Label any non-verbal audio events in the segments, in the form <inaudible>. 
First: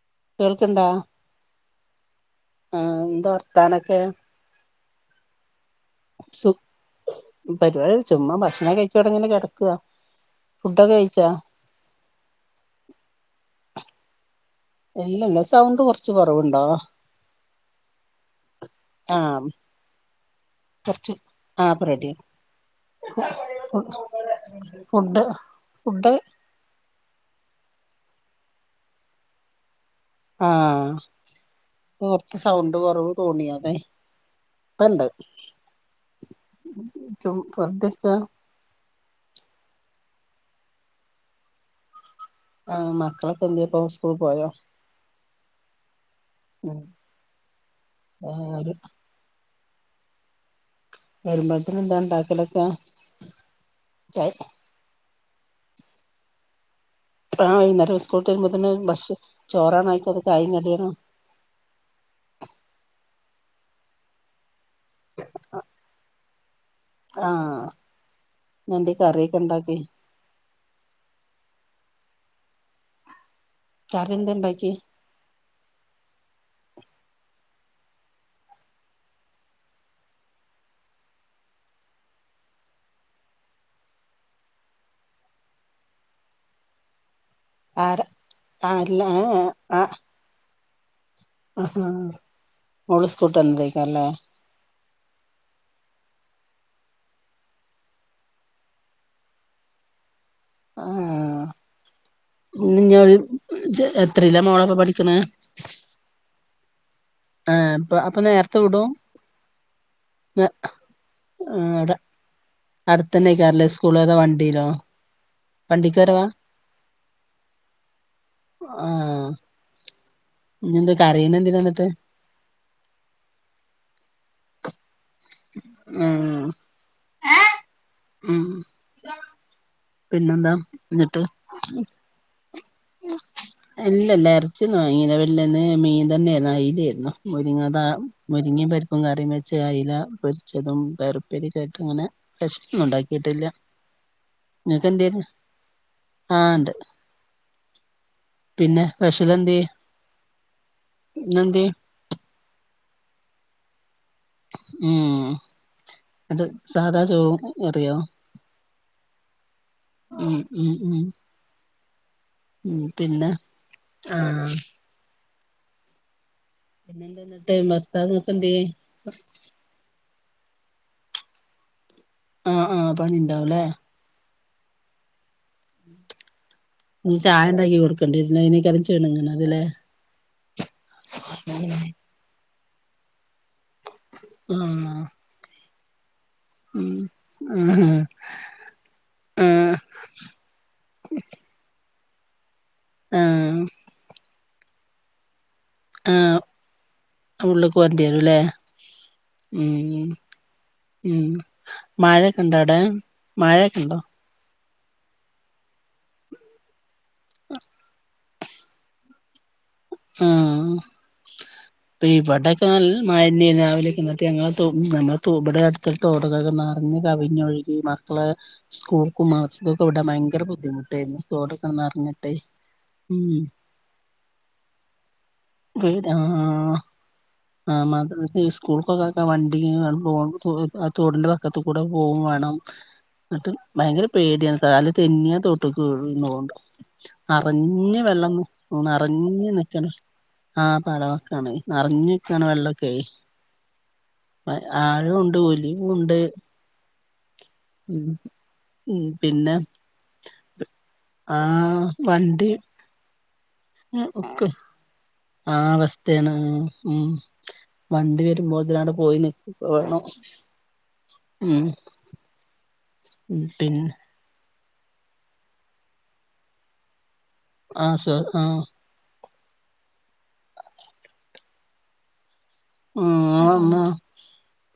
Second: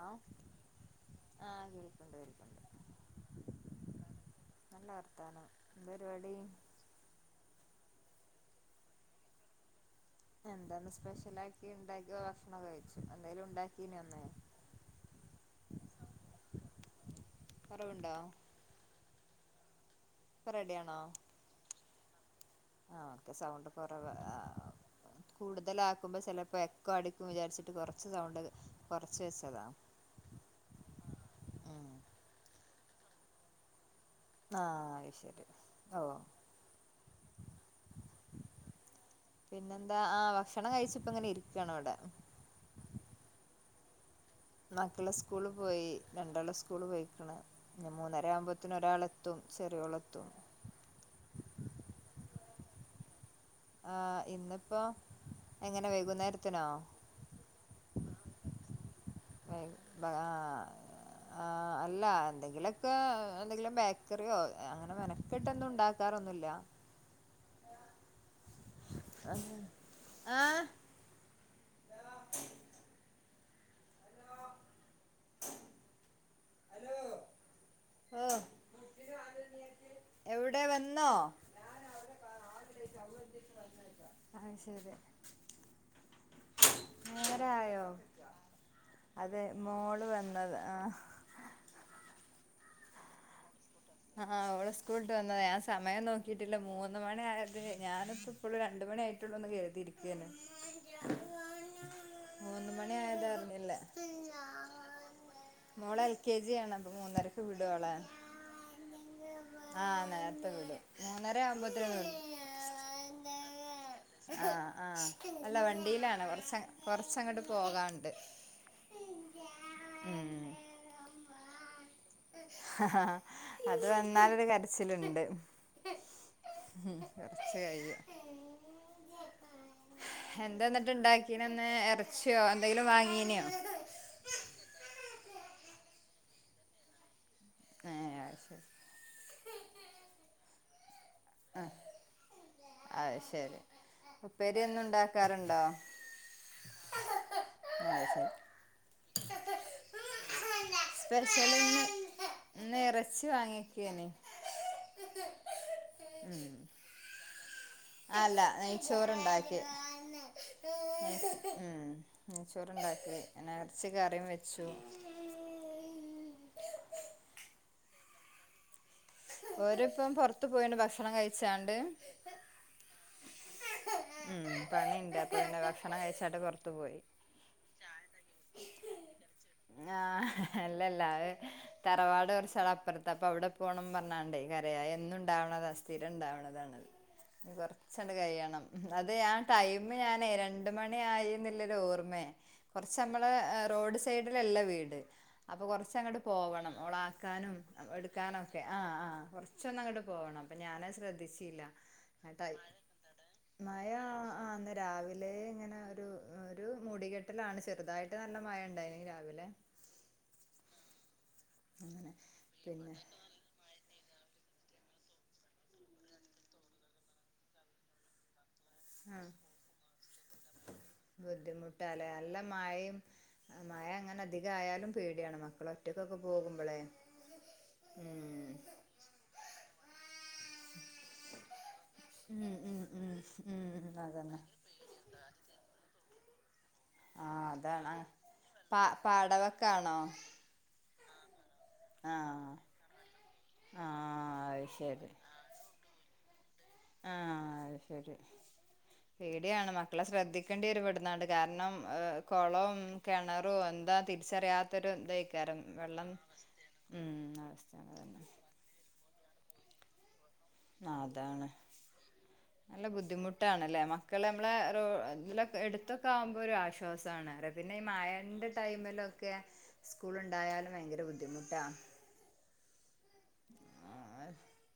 ആ കേൾക്കണ്ടാ ആഹ് കേൾക്കണ്ട് കേൾക്കണ്ട് ആഹ എന്താ വർത്താനൊക്കെ നല്ല വർത്താന സു പരിപാടിചുമ്മാഭക്ഷണംകഴിച്ചു ഇവിടങ്ങെനെ കെടക്കുക ഇന്ന് എന്താന്ന് സ്പെഷ്യല ആാക്കി ഇണ്ടാക്കിഭക്ഷണം കഴിച്ചു എന്തായാലുംഉണ്ടാക്കീല്ലേഇന്ന് ഇല്ലല്ല സൗണ്ട് കുറച്ച് കൊറവുണ്ടോ കൊറവുണ്ടോ ആഹ ഇപ്പ റെഡിയാണോ കുറച്ച് ആപ്പൊ റെഡിയ ആ <unintelligible> കൂടുതല ഫുഡ് ആക്കുമ്പോ ചിലപ്പോ എക്കോ അടിക്കും വിചാരിച്ചിട്ട് കൊറച്ച് സൗണ്ട് കുറച്ച് വെച്ചതാ ആഹ സ് ഉം കൊറച്ച് സൗണ്ട്കൊറവ് തോണിഅതെ ആ ഇപ്പണ്ട് അത് ശരി ഓ ച്ചും പ്രധിച്ച പിന്നെന്താ ആഹ ഭക്ഷണംകഴിച്ചപ്പ എങ്ങനെ ഇരിക്കുവണ് ഇവിടെ ആഹ മക്കളൊക്കെഎന്തെഇപ്പൊ സ്കൂളിപോയോ സ്കൂള്പോയി രണ്ടാളുംസ്കൂൾ പോയിക്കണ് പിന്നെ മൂന്നര ആഹ് ആുമ്പോഴത്തനും ഒരാളെത്തും ചെറിയകൊളത്തും വരുമ്പോഴത്തന എന്താ ഉണ്ടാക്കലൊക്കെ ആ ഇന്നിപ്പോഎങ്ങനെ വൈകുന്നേരത്തിനോ ആഹ വൈുന്നേംസ്കൂട്ട് വരുമ്പോത്തിന് ഭക്ഷെ ചോറാണയികൊടുക്കാ <unintelligible> ആ അല്ല എന്തെങ്കിലൊക്കെ എന്തെങ്കിലും ബേക്കറിയോ ഏഹ് അങ്ങനെ മെനക്കെട്ടൊന്നുംണ്ടാക്കാറൊന്നുല്ല. ആ ഇന്ന്ന്തേ കറിക്കെ ആഹ് ഇണ്ടാക്കി? ആഹ് കറ്യന്തേ ഇണ്ടാക്കി? <unintelligible> എവടെ വന്നോ <unintelligible> <unintelligible> ആ ശരി നേരായോ ആര ആരെല്ലാ അതെ <unintelligible> ആ മോള് വന്നത് ആഹ് ആഹ ഓള് ഉസ്കോട്ട് വന്നതേ ആ ആ ഓള് സ് ‌ സ്കൂളിട്ട വന്നതേ. ഞാൻ സമയം നോക്കിട്ടില്ല. മൂന്ന് മണിയായതേ ഞാനിപ്പപ്പളും രണ്ട് മണിയായിട്ടുള്ളൂന്ന് കരുതി. ഇയ്ക്ക്ന്നേ ആ മൂന്ന് മണി ആയത് <unintelligible> അറിഞ്ഞില്ല ഇജ്ജ് എത്രയില മോളെപ്പോ പഠിക്ക്ണേ? മോള് എൽ കെ ജി ആണ് അപ്പൊ മൂന്നരക്ക് ആ വിടും അപ്പ അപ്പ നേരത്തെ വിടും ആ നേരത്തെ വിടും. മൂന്നരാവുമ്പത്തേം അവിടെ വിടും അടുത്തന്നെക്കാരല്ലേ സ്കൂള് അതോ ആ വണ്ടിയിലോ ആ അല്ല വണ്ടിക്ക് വണ്ടിലാണ് വരവാ കൊറച്ച കൊറച്ചങ്ങട്ട് പോ പോകാണ്ട് ആ ഇഞ്ഞന്താ കരയണെന്തിനാന്നിട്ട്? അത് വന്നാലൊരു കരച്ചല്ണ്ട്. ആഹ് ഹും എറച്ചി ആയിയോ? ഉം പിന്നെന്താ എന്താന്നിട്ട് ഇണ്ടാക്കീന്ന്ന് എറച്ച്യൊ? അല്ലല്ല എറച്ചിന്ന് വാങ്ങീല. വല്ലന്ന് മീൻ തന്നേരുന്നു. അയിലേരുന്നു. മുരിങ്ങതാ. ഏ അത് ശരി മുരിങ്ങേപരിപ്പും കറീംവെച്ച് അയ്ല പൊരിച്ചതും <unintelligible> ആ ലുതായിട്ട്ങ്ങനെ പെഷ്ലൊന്നും അത് ഉണ്ടാക്കിയിട്ടില്ല ശരി ഉപ്പേരി നിങ്ങക്ക് എന്തേരുന്നു എന്നുണ്ടാക്കാറുണ്ടോ? ആ ഉണ്ട് അയ്ശ പിന്നെ പേഷൽ എന്തേ? ഇന്നെന്തേ? ച്ചി വാങ്ങ്യേക്കാണെ ഉം ത് സാദാ ചോ അല്ല നെയ്ച്ചോറ്ണ്ടായ് ഉം ഉം ഉം ഉം നെയ്ചോറ്ണ്ടാക്കി പിന്നെ ങ്ങനെ ഇറച്ചി ആ കറിം വെച്ചു. പിന്നേ എന്തേന്നിട്ട് ഭർത്താവോക്കും എന്ത്യേ? ഓരപ്പം പൊർത്ത് പോയിണ്ട് ഭക്ഷണം കഴിച്ചാണ്ട് ആഹ്, ആഹ്, പണിണ്ടാവുലേ? ഉം പണിണ്ട്. അപ്പ പിന്നേ ഭക്ഷണം കഴിച്ചാലെ പർ ഇഞ്ഞ് ചായ ഇണ്ടാക്കി കൊടുക്കണ്ടെരുല്ലേ? <unintelligible> ചിണുങ്ങണത് ല്ലേ? ആ അല്ലല്ല അഹ്‌ തറവാട് കൊറച്ച് <unintelligible> അപ്പറത്താ അപ്പ അവിടെ പോണം പറഞ്ഞണ്ടെ കരയാ ആ എന്നുണ്ടാവണതാ. സ്ഥിരണ്ടാവണതാണ്. ഉം ആഹ് കൊറച്ചണ്ട്കഴിയണം. അത് ഞാൻ ആഹ് ടൈമ് ഞാനേ രണ്ട്മണി ആയിന്നില്ലരു ഓർ മ്മേ കൊറച്ചമ്മളെ ആഹ് ഏ റോഡ് സൈഡിലല്ല വീട് അപ്പ കൊറച്ചങ്ങട് ആഹ് പോവണം. ഓള ആക്കാനും ഉള്ള്ക്ക് പോരണ്ടി വരുംല്ലേ എടുക്കാനും ഒക്കെ കുറച്ചൊന്നങ്ങട് ഉം പോണം. അപ്പ ഞാനത് ഉം ശ്രദ്ധിച്ചീല. എന്നട്ടായി <inaudible> മയൊക്കെണ്ടോ? ആ ന്ന് രാവിലെ ഇങ്ങനെ ഒരു ഒരു മൂടികെട്ടലാണ് ചെറുതായി ന്ന് നല്ല മയണ്ടായിന്ന് രാവിലെ ആ ഇപ്പഈ അങ്ങനെ പടെൊക്കെ ന പിന്നെ മാലന്യ രാവിലെയൊക്കെ ഞ നമ്മൾ ഇവിടെ അടുത്ത തോടത്തൊക്കെ നിറഞ്ഞ് കവിഞ്ഞൊഴുകി മക്കളെ ആ സ്കൂൾക്കും മാസൊക്കെ ഇവിടാ ഭയങ്കര ബുദ്ധിമുട്ടായിരുന്ന റോഡിങ്ങനെ ബുദ്ധിമുട്ടാല്ലേ നറഞ്ഞിട്ടേ നല്ല മഴയും മഴ അങ്ങനെ അധിക ആയാലും പീടിയാണ് മക്കള ഒറ്റക്കൊക്കെ പോകുമ്പോളേ ആഹ ഉം മാത്ര സ്കൂൾക്കൊക്കെക്കെ വണ്ടി <unintelligible> തോടിന്റെ വക്കത്ത കൂടെ പോകും വേണം ഉം ഉം ഉം എന്നിട്ട് ഉം ഭയങ്കര അതന്നെ പേടിയാണ് കാല് തെന്നിയാ തൊട്ട്ക്ക് വീകും ആ അതാണ് അറിഞ്ഞഞ് വെള്ളന്ന് പ ന്ന അറിഞ്ഞ നക്കണം പാടവക്കാണോ ആ പല <unintelligible> നിറഞ്ഞു ആ ആ അത് ശരി ആഴവുണ്ട് ഒലിവുണ്ട് ആ അത് ഉം ശരി ഉം പിന്നെ പേടിയാണ് മക്കളെ ശ്രദ്ധിക്കേണ്ടി വരു പെടുന്നാണ്ട് ആ കാരണം വണ്ടി കുളം എന്താ ഒക്കെ തിരിച്ചറിയാത്തൊരു ആ എന്തയ്കാരം വെള്ളം അവസ്ഥയാണ് ഉ അവെ മോതിലാണ് പോയി നിക്ക വേണം ആ അതാണ് ഉം നല്ല ബുദ്ധിമുട്ടണല്ലേ പിന്നെ മക്കളെ നമ്മള ഇ എടുത്തൊക്കെ ആകുമ്പോൾ ഒരു ആശ്വാസമാണ് പിന്നെ ഈ ആ ആ മഴന്റെ ടൈമിലൊക്കെ സ്കൂൾ ഉണ്ടായാലും ഭയങ്കര ബുദ്ധിമുട്ടാ ആ <unintelligible>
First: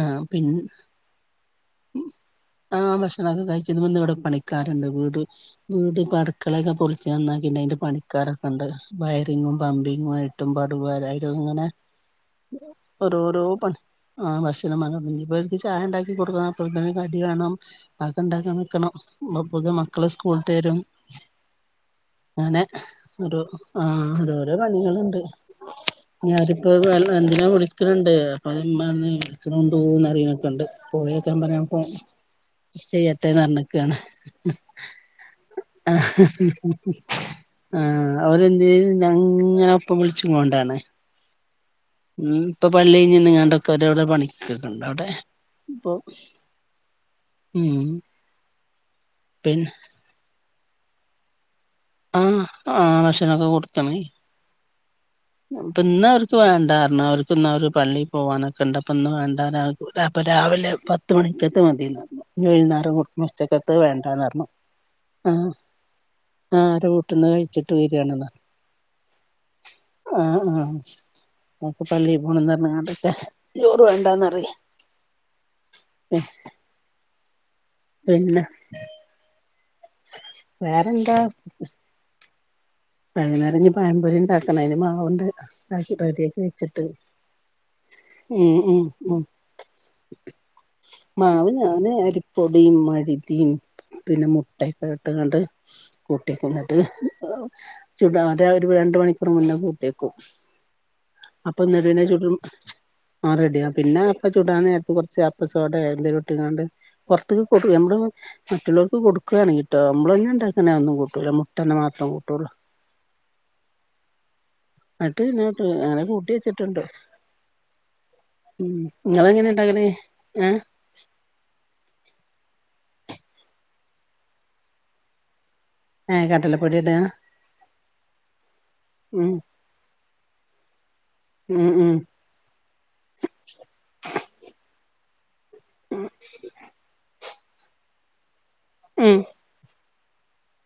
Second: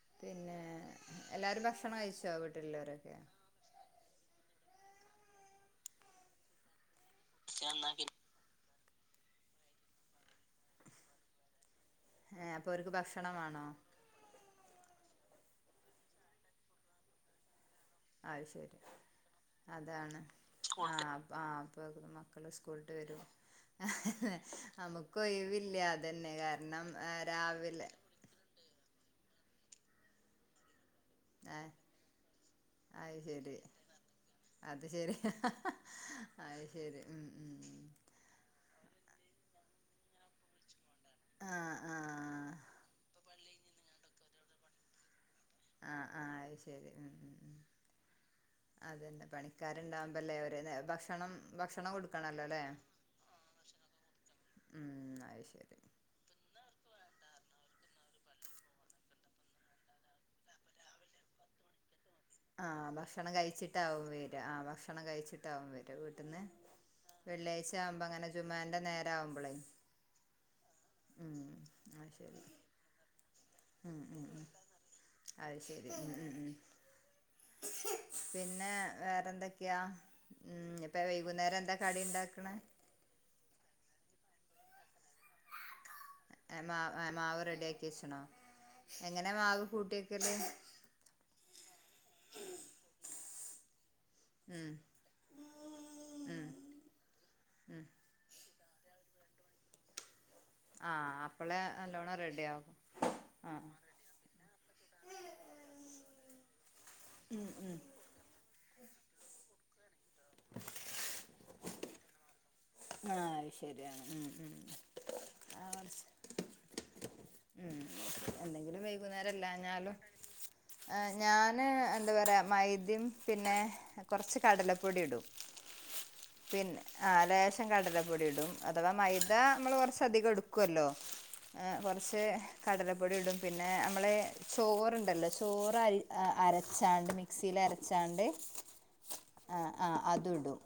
ആ പി പിന്നെ എല്ലാരും ഭക്ഷണം കഴിച്ചോ ആ വീട്ടിലുള്ളവരൊക്കെ ഭക്ഷണം ഒക്കെ കഴിച്ചുന്നു ഇവിടെ പണിക്കാർ ണ്ട് വീട് വീട് പടുക്കലൊക്കെ പൊളിച്ചച്ച് നന്നാക്കിണ്ട് അതിന്റെ പണിക്കാരൊക്കെ ഉണ്ട് വയറിങ്ങും പമ്പിങ്ങു ആയിട്ടും പടുവായിും ഇങ്ങനെ ഏ അപ്പൊ ഒരുക്ക് ഭക്ഷണം വേണോ ആ ഭക്ഷണം ഇബാൾക്കു ചായ ഉണ്ടാക്കി കൊടുക്ക അപ്പത്തക്ക് കടി വേണം അതൊക്കെ അത് ഇണ്ടാക്കാൻ- ശരി നിക്കണംപ്പക്കെ മക്കള് അതാണ് സ്കുൾവിട്ട്- വരും ആ ആ അപ്പൊ മക്കള് അങ്ങനെ! സ്കൂളിട്ട് വരും ഓ.. ആഹ ഓരോരോ നമുക്ക് പണികൾുണ്ട്, ഒഴിവില്ല അതന്നെ ഞാനപ്പോ കാരണം എന്തിനാ വിളിക്കണ്- <unintelligible> രാവിലെ ആ അത് ചെയ്യാത്ത ശരി നിഞ്ഞക്കക്കാണ് അത് ശരിയാ ആ.. അത് ശരി ഉം ഉം ! ആ അവരരെന്തേയ്, ഞങ്ങനെ ഒപ്പം വിളിച്ചണ്ടാണ്. ആഹ് ഉം.. ആഹ് ഇപ്പൊ പള്ളി നിങ്ങാണ്ടോക്കെ- ഒരോടെ പണിക്കൊക്കണ്ട അവിടെ? ആഹ് ആഹ് അത് ശരി ഉം ഉം.. ! അതന്നെ, പണിക്കാരുണ്ടാവുമ്പല്ലേ ഭക്ഷണം. ഭക്ഷണം ആഹ കൊടുക്കണല്ലോല്ലേ ആ ഭക്ഷനൊക്കെ കൊടുത്താ മതി. ഉം അത് ശരി ഇന്നവർക്ക് വേണ്ടാ പറഞ്ഞി, അവർക്ക് ഇന്ന ഒരു പള്ളി- പോവാനൊക്കെ ഇണ്ടപ്പ ഇന്ന വേണ്ടാന.. അപ്പോ രാവിലെ പത്ത് മണിക്കത്ത് മതി. ആഹ... ഭക്ഷണം കഴിച്ചിട്ടാവും വര, പറഞ്ഞു ആഹ ഭക്ഷണം ആഹ് കഴിച്ചിട്ടാവും വര. വീട്ടിന്ന്! ആഹ് അവരെ വീട്ടിന്ന് വെള്ളിയാഴ്ച കഴിച്ചിട്ട് ആവുമ്പോ, വരാണ്ന്ന് അങ്ങനെ ജുമാന്റെ നേര ആവുമ്പോളെ. ആഹ.. ആഹ.. നക്ക അത് പള്ളി ശരി പോണംന്നറിഞ്ഞിങ്ങണ്ടല്ലേ. ചോറ് ഉം ഉം ഉം വേണ്ടന്നറിയ്. അത് ശരി ഉം ഉം ഉം <inaudible> പിന്നെ വേറെന്തോക്കെയാ? ഇപ്പൊ- വേറെന്താ വൈകുന്നേരം എന്താ കടി ഉണ്ടാക്കണ്? വൈകുന്നേരം പായംപൊരി ഉണ്ടാക്കണം, അതിന്റെ മാവുണ്ട്. റെഡിയാക്കി മാ.. വെച്ചിട്ട് മാവ് റെഡിയ ആക്കി വച്ചണോ, ഉം ഉം ഉം എങ്ങനെ മാവ് കൂട്ടിയക്കല്? മാവ് ഞാന് അരിപൊടിം മയിതയും- പിന്നെ ഉം മുട്ടയക്കെ ഇട്ടങ്ങാണ്ട്- ഉം കൂട്ടയ്ക്കും എന്നിട്ട്, ഉം ചുടാതെ ഒരു രണ്ട് മണിക്കൂർ മുന്നേ കൂട്ടിയേക്കും. ആഹ്.. അപ്പളെ അപ്പൊ നെടുവിനെ നല്ലോണം ചുടും റെഡി ആകും. ആ.. റെഡിയ ആഹ് പിന്നെ അപ്പ ചൂടാൻ നേരത്ത് കുറച്ച് അപ്പസോടെ, എന്തേലും ഇട്ട്ങ്ങാണ്ട് പുറത്ത <unintelligible> <unintelligible> മറ്റുള്ളവർക്ക് കൊടുക്കുകയാണ് കിട്ടോ, നമ്മള തന്നെ എണ്ടാക്കുന്ന ഒന്നും കൂട്ടൂല മുട്ട തന്നെ മാത്രം കൂട്ടുള്ളൂ. ആ.. ശരിയാണ് ഉം.. ഉം... ! എന്നിട്ട് പിന്നോട്ട് അങ്ങനെ കൂട്ടി വെച്ചിട്ടുണ്ട് ഉം നിങ്ങള്ങ്ങനെ ഉണ്ടാക്കനെ? ഏ... ! ന് എന്താ പറയാ മൈദിം പിന്നെ- കൊറച്ച് കടലപ്പൊടി ഇടും. ഏ് കടല പിന്നെ പൊടിടാ. ആ ലേശം കടലപ്പൊടി ഇടും, അഥവാ മൈദ മ്മള് കുറച്ചധികം ഇടുക്കുവല്ലോ? ഉം എ് ഉം കുറച്ച് കടലപ്പൊടി ഇടും പിന്നെ- മ്മളേ ചോറുണ്ടല്ലോ? ചോറ് അരി അരച്ചാണ്ട് മിക്സിയിൽ അരച്ചാണ്ട്- ഉം.. ! ആ ആ.. അത് ഇടും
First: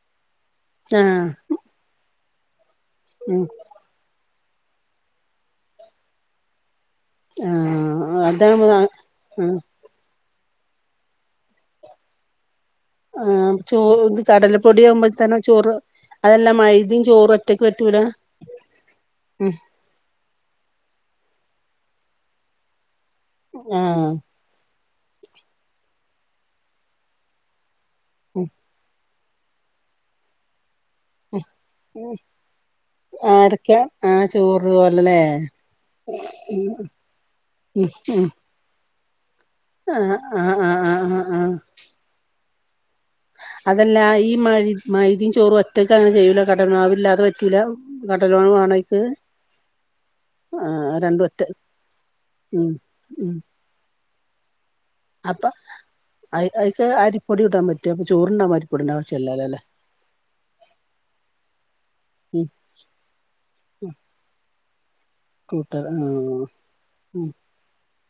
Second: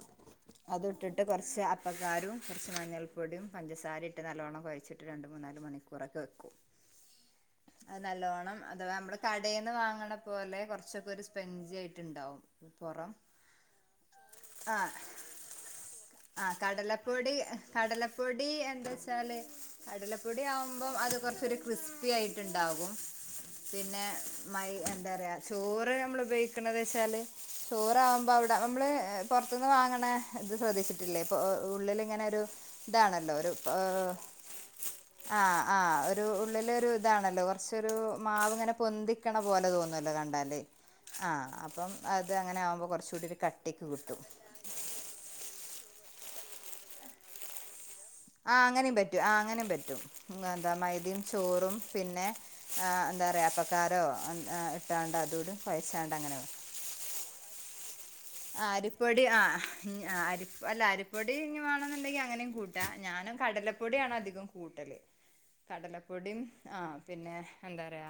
അത് ഇട്ടിട്ട് ആഹ് കൊറച്ച് അപ്പക്കാരും കൊറച്ച്. ഉം മഞ്ഞൾപ്പൊടിം, പഞ്ചസാര ഇട്ട് നല്ലോണം കുഴച്ചിട്ട് രണ്ട്, മൂന്നാല്- മണിക്കൂറൊക്കെ വെക്കും. അത് ആഹ് നല്ലോണം, അതാവുമ്പോ അധവാ മ്മള്- ആഹ് കടേന്ന് വാങ്ങണ- തു പോലെ കൊറച്ചൊക്കെ ഒരു, സ്പെഞ്ചി ആയിട്ട് ഇണ്ടാവും. ആ.. ചോത് ആ കടലപ്പൊടി- ആകുമ്പോഴത്തനെ ചോറ് ആഹ് അതെല്ലാം. മൈദയും കടലപ്പൊടി.. ചോറും ഒറ്റക്ക് പറ്റൂല കടലപ്പൊടി എന്താച്ചല്, ഉം കടലപ്പൊടി ആവുമ്പം അത്- കുറച്ച് ഒരു ക്രിസ്പി- ആയിട്ടുണ്ടാകും, പിന്നെ ആഹ് മൈ- എന്താറയാ.. ചോറ് മ്മള് ഉപയോഗിക്കണത്ച്ചാല്, ചോറവുമ്പോ ഉം അവിടെ മ്മള്- പൊറത്തുന്ന് വാങ്ങണ ഇത് ശ്രദ്ധിച്ചിട്ടി- ല്ലേ ഉള്ളില് ഇങ്ങനെ ഒരു.. ഇതാണല്ലോ അടക്ക പ്പോ ആ ചോറ് പോലല്ലേ ആഹ്... ആഹ്.. ! ഒരു ഉള്ളില് ഒരു ഇതാണല്ലോ, ഉം കുറച്ചൊരു ഉം മാവ് ഇങ്ങനെ പൊന്തി- ക്കണപോലെ തോന്നുല്ലോ കണ്ടാല്, ആഹ് അപ്പം അതങ്ങനെനാവുമ്പോ. അതല്ല ഈ മൈ മൈദിം, ചോറും ഒറ്റക്ക് അങ്ങനെ ചെയ്യൂല, കടല മാവില്ലാതെ പറ്റൂല? കടലമാവ് ആ.. വേണോ അങ്ങനേം അയ്ക്ക് പറ്റും അങ്ങനേം പറ്റും എന്താ.. ആഹ് മൈദിം, രണ്ടും ഒറ്റ ചോറും പിന്നെ ഉം ആഹ്.. ഉം ന്താറയാ അപ്പക്കാരോ ഉം! അപ്പൊ അയ് അയ്ക്ക് അരിപ്പൊടി ഇടാൻ പറ്റോ? അപ്പൊ ചോറുണ്ണാൻ ആഹ്.. അരിപ്പൊടിന്റെ അരിപ്പൊടി ആവശ്യല്ലല്ലോല്ലേ ആഹ്.. അരി അല്ല അരിപ്പൊടി ഞി- വേണെന്നുണ്ടെങ്കി ഉം അങ്ങനിം കൂട്ടാം. ഞാൻ- കടലപ്പൊടിയാണ് അധികോം കൂട്ടല് കൂട്ടർ കടലപ്പൊടീം ആഹ് ആഹ് ഉം പിന്നെ എന്താറയ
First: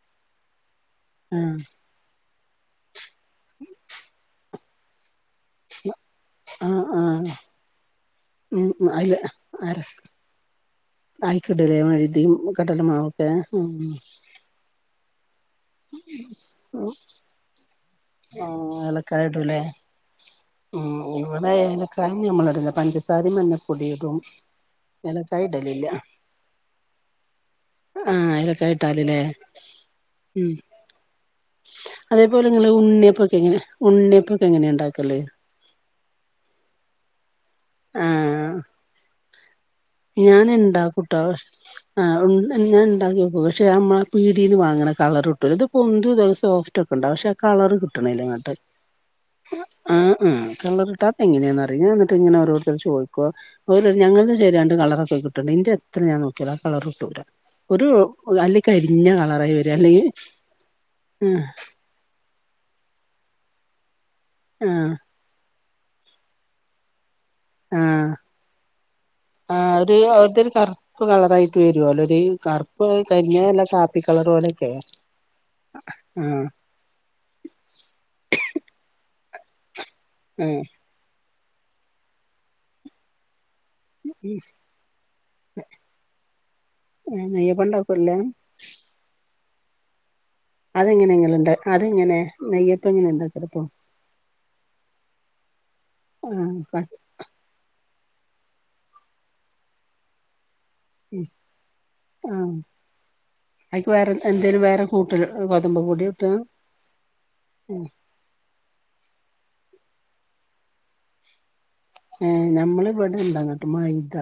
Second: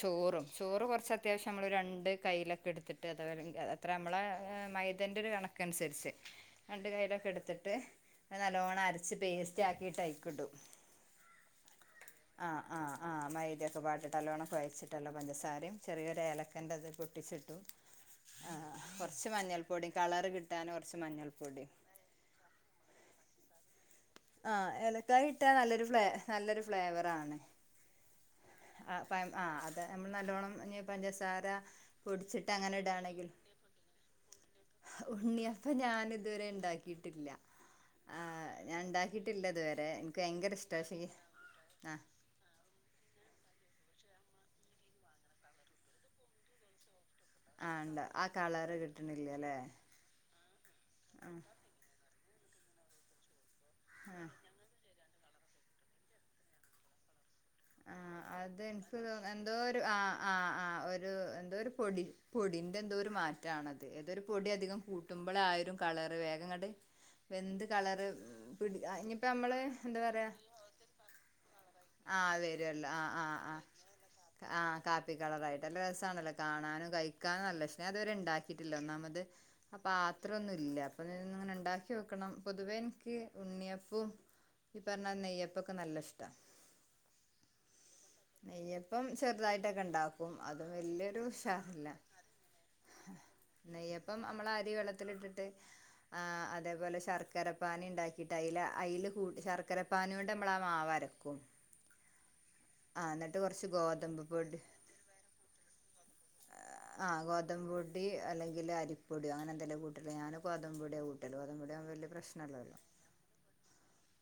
ചോറും ചോറ് കൊറച്ച് അത്യാവശ്യം ആഹ് മ്മള് രണ്ട് കയ്യിലൊക്കെ എടുത്തിട്ട് അതവര എത്ര എഹ് മൈദേൻ്റെ ഒരു കണക്കനുസരിച്ച് ആഹ് രണ്ട് കയ്യിലൊക്കെ ആഹ് ഇടുത്തിട്ട് നല്ലോണ്ണം ഉം അരച്ച് പേസ്റ്റ് ആക്കിട്ട് അയ്ക്കിടും അയിക്കിടുലേ മൈദീം ആഹ് കടലമാവൊക്കെ ആഹ് ഉം താരിം ചെറിയൊരു ഏലക്കൻ്റെത് പൊട്ടിച്ചിട്ടു ആഹ് കൊറച്ച് ഏലക്കായ മഞ്ഞൾ ഇടൂലേ പൊടീം കളറ് കിട്ട ഉം വടെ ഏലക്കായ ഞമ്മള് ഇടൂല പഞ്ചസാരയും മഞ്ഞപ്പൊടീം ആഹ് ഏലക്കായ ഇട്ടാ നല്ലൊരു ഫ്ലേ നല്ലൊരു ഫ്ലേവർ ആണ് ആഹ് ഏലക്കായ ആഹ് ഇട്ടാലില്ലേ പ്പഴം ആഹ് അതെ ഞമ്മള് ഉം നല്ലോണം ഞ്ഞി പഞ്ചസാര പൊടിച്ചിട്ട് അങ്ങനെ ഇടാണെങ്കിൽ ഉണ്ണിയപ്പൊക്കെങ്ങനെ ഉണ്ണിയപ്പൊക്കെ എങ്ങനെയാ ഇണ്ടാക്കല് ത് ഞാൻ ഇതുവരെ ഇണ്ടാക്കിയിട്ടില്ല ആഹ് ക്കീട്ടില്ല ഇത് വരെ ഞാൻ ഇണ്ടാക്കുട്ടോ ആഹ് ഞാൻ ഉ ഇണ്ടാക്കിക്കും പക്ഷെ അമ്മള് ആ പീടിയീന്ന് വാങ്ങണ കളറ് കിട്ടൂല ഇത്പ്പോന്തും ത് ഒ സോഫ്റ്റ് ക്കെണ്ടാവും പക്ഷെ ആ കളറ് ആഹ് ഉണ്ട് ആ കിട്ടണേല്ലങ്ങട്ട് കളറ് കിട്ടണില്ല അല്ലേ അഹ് ആ ആ കള്റിട്ടാത്ത ആഹ് അതെങ്ങനാന്നറില്ല ഞാൻ ന്നി ട്ട് ഇങ്ങനെ ഓരോര്ത്തര് ചോയ്ക്ക ഓല്റയും ആഹ് ഞങ്ങക്ക് ശരിയാവ കളറവർക്കൊക്കെ കിട്ടണ്ട് എന്റെ എത്ര ഞാൻ നോക്ക്യാലും ആ കളറ് കിട്ടൂല ഒരു ആഹ് അല്ലെ അത് എനിക്ക് കരിഞ്ഞ തോന്ന് എന്തോ കളറായി വരും ഒരു അല്ലെങ്കി ആഹ് ആഹ് ആഹ് ഒരു ആഹ് എന്തോ ഒരു പൊടി പൊടിൻ്റെ എന്തോ ഒരു മാറ്റണത് ഏതൊരു പൊടി അധികം ആഹ് കൂട്ടുമ്പോളായരും കളറ് വേഗങ്ങട് എന്ത് കളറ് ആഹ് പിടി ഞിപ്പ ഞമ്മള് ആഹ് ഒരു എന്താ പറയാ അതൊരു കറുപ്പ് കളറായിട്ട് വരുവല്ലോ ഒരു ആഹ് കറുപ്പ് കരിഞ്ഞതല്ല കാപ്പി കളർ ആ് പോലെയൊക്കെ കാപ്പി കളറ ആായിട്ട്ല്ല രസമാണല്ലോ ആഹ് കാണാനും കഴിക്കാനും നല്ലക്ഷനേ അത്വരെ ഉണ്ടാക്കിയിട്ടില്ല ഒന്നാമ. അപാത്രം അത്ര ആഹ് ഒന്നുംല്ല അപ്പൊങ്ങനെ ഉണ്ടാക്കി വെക്കണം പൊതുവേ എനിക്ക്... ഉണ്ണിയപ്പും ഈ പറഞ്ഞാൽ നെയ്യപ്പൊക്കെ നല്ല ഇഷ്ട. ണ്ടാക്കൂ എല്ലാം <unintelligible> അതെങ്ങനെ വലിയൊരു എങ്ങനെണ്ട് ഉഷാറില്ല അതെങ്ങനെ നെയ്യപ്പ എങ്ങനെ ഉണ്ടാ നെയ്യപ്പം നമ്മൾ അരി വെള്ളത്തിലിട്ടിട്ട് ആഹ് അതേപോലെ ശർക്കര പാന ഉണ്ടാക്കി... ലൈല അയിൽ ശർക്കരപ്പാനി കൊണ്ട് നമ്മളാ മാവരക്കും..... ആഹ് ആ എന്നിട്ട് കുറച്ച് അയിക്ക് വേറെ ഗോതമ്പ് പൊടി എന്തേലും വേറെ കൂട്ട കൊതമ്പ കൂടി ഇട്ട.. ആഹ് ഗോതമ്പൊടി അല്ലെങ്കിൽരിപ്പൊടി അങ്ങനെ എന്തെങ്കിലും കൂട്ട ഞാന് ഗോതമ്പൊടിയുടെ കൂട്ടൽ പറ നമ്മള ഇവിടെ എന്താങ്ങട്ട് മൈദ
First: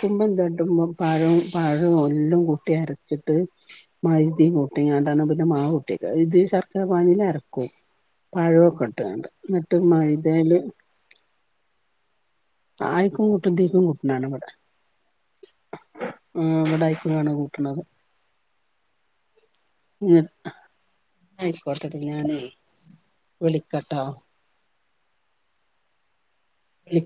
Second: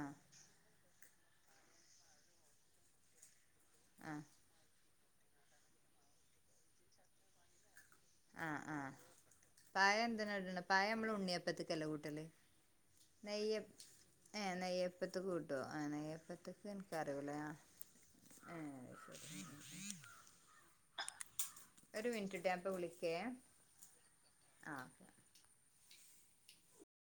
ആ എന്തട്ടുമ പഴം.... പഴം എല്ലാം കൂട്ടി അരച്ചിട്ട് ആ മയിതയും കൂട്ടി. ക പിന്നെ മാവ കുട്ടി ഇത് ശർക്കര പാനൽ അരക്കും..... ആ ആ പഴമൊക്കെ ഇട്ടണ്ട് ന്നിട്ട് മൈദയിൽ. തലകൂട്ടല. നെയ്യല് ഇതീക്കും കൂട്ടണാണ് ഇവിടെ ഏഹ് നെയ്യപ്പത്ത കൂട്ടോ ആ ആഹ് നെയ്യപ്പത്തക്ക ഇവിടെ എനക്ക് അറിവല്ല.... <unintelligible> <unintelligible> ആയിക്കോട്ടെട്ട ഒരു ഞാന മിനിറ്റ്ട്ടോ ഞാൻ ഇപ്പ വിളിക്കേ വിളിക്കാട്ടോ. ആ ഓക്കെ വിളി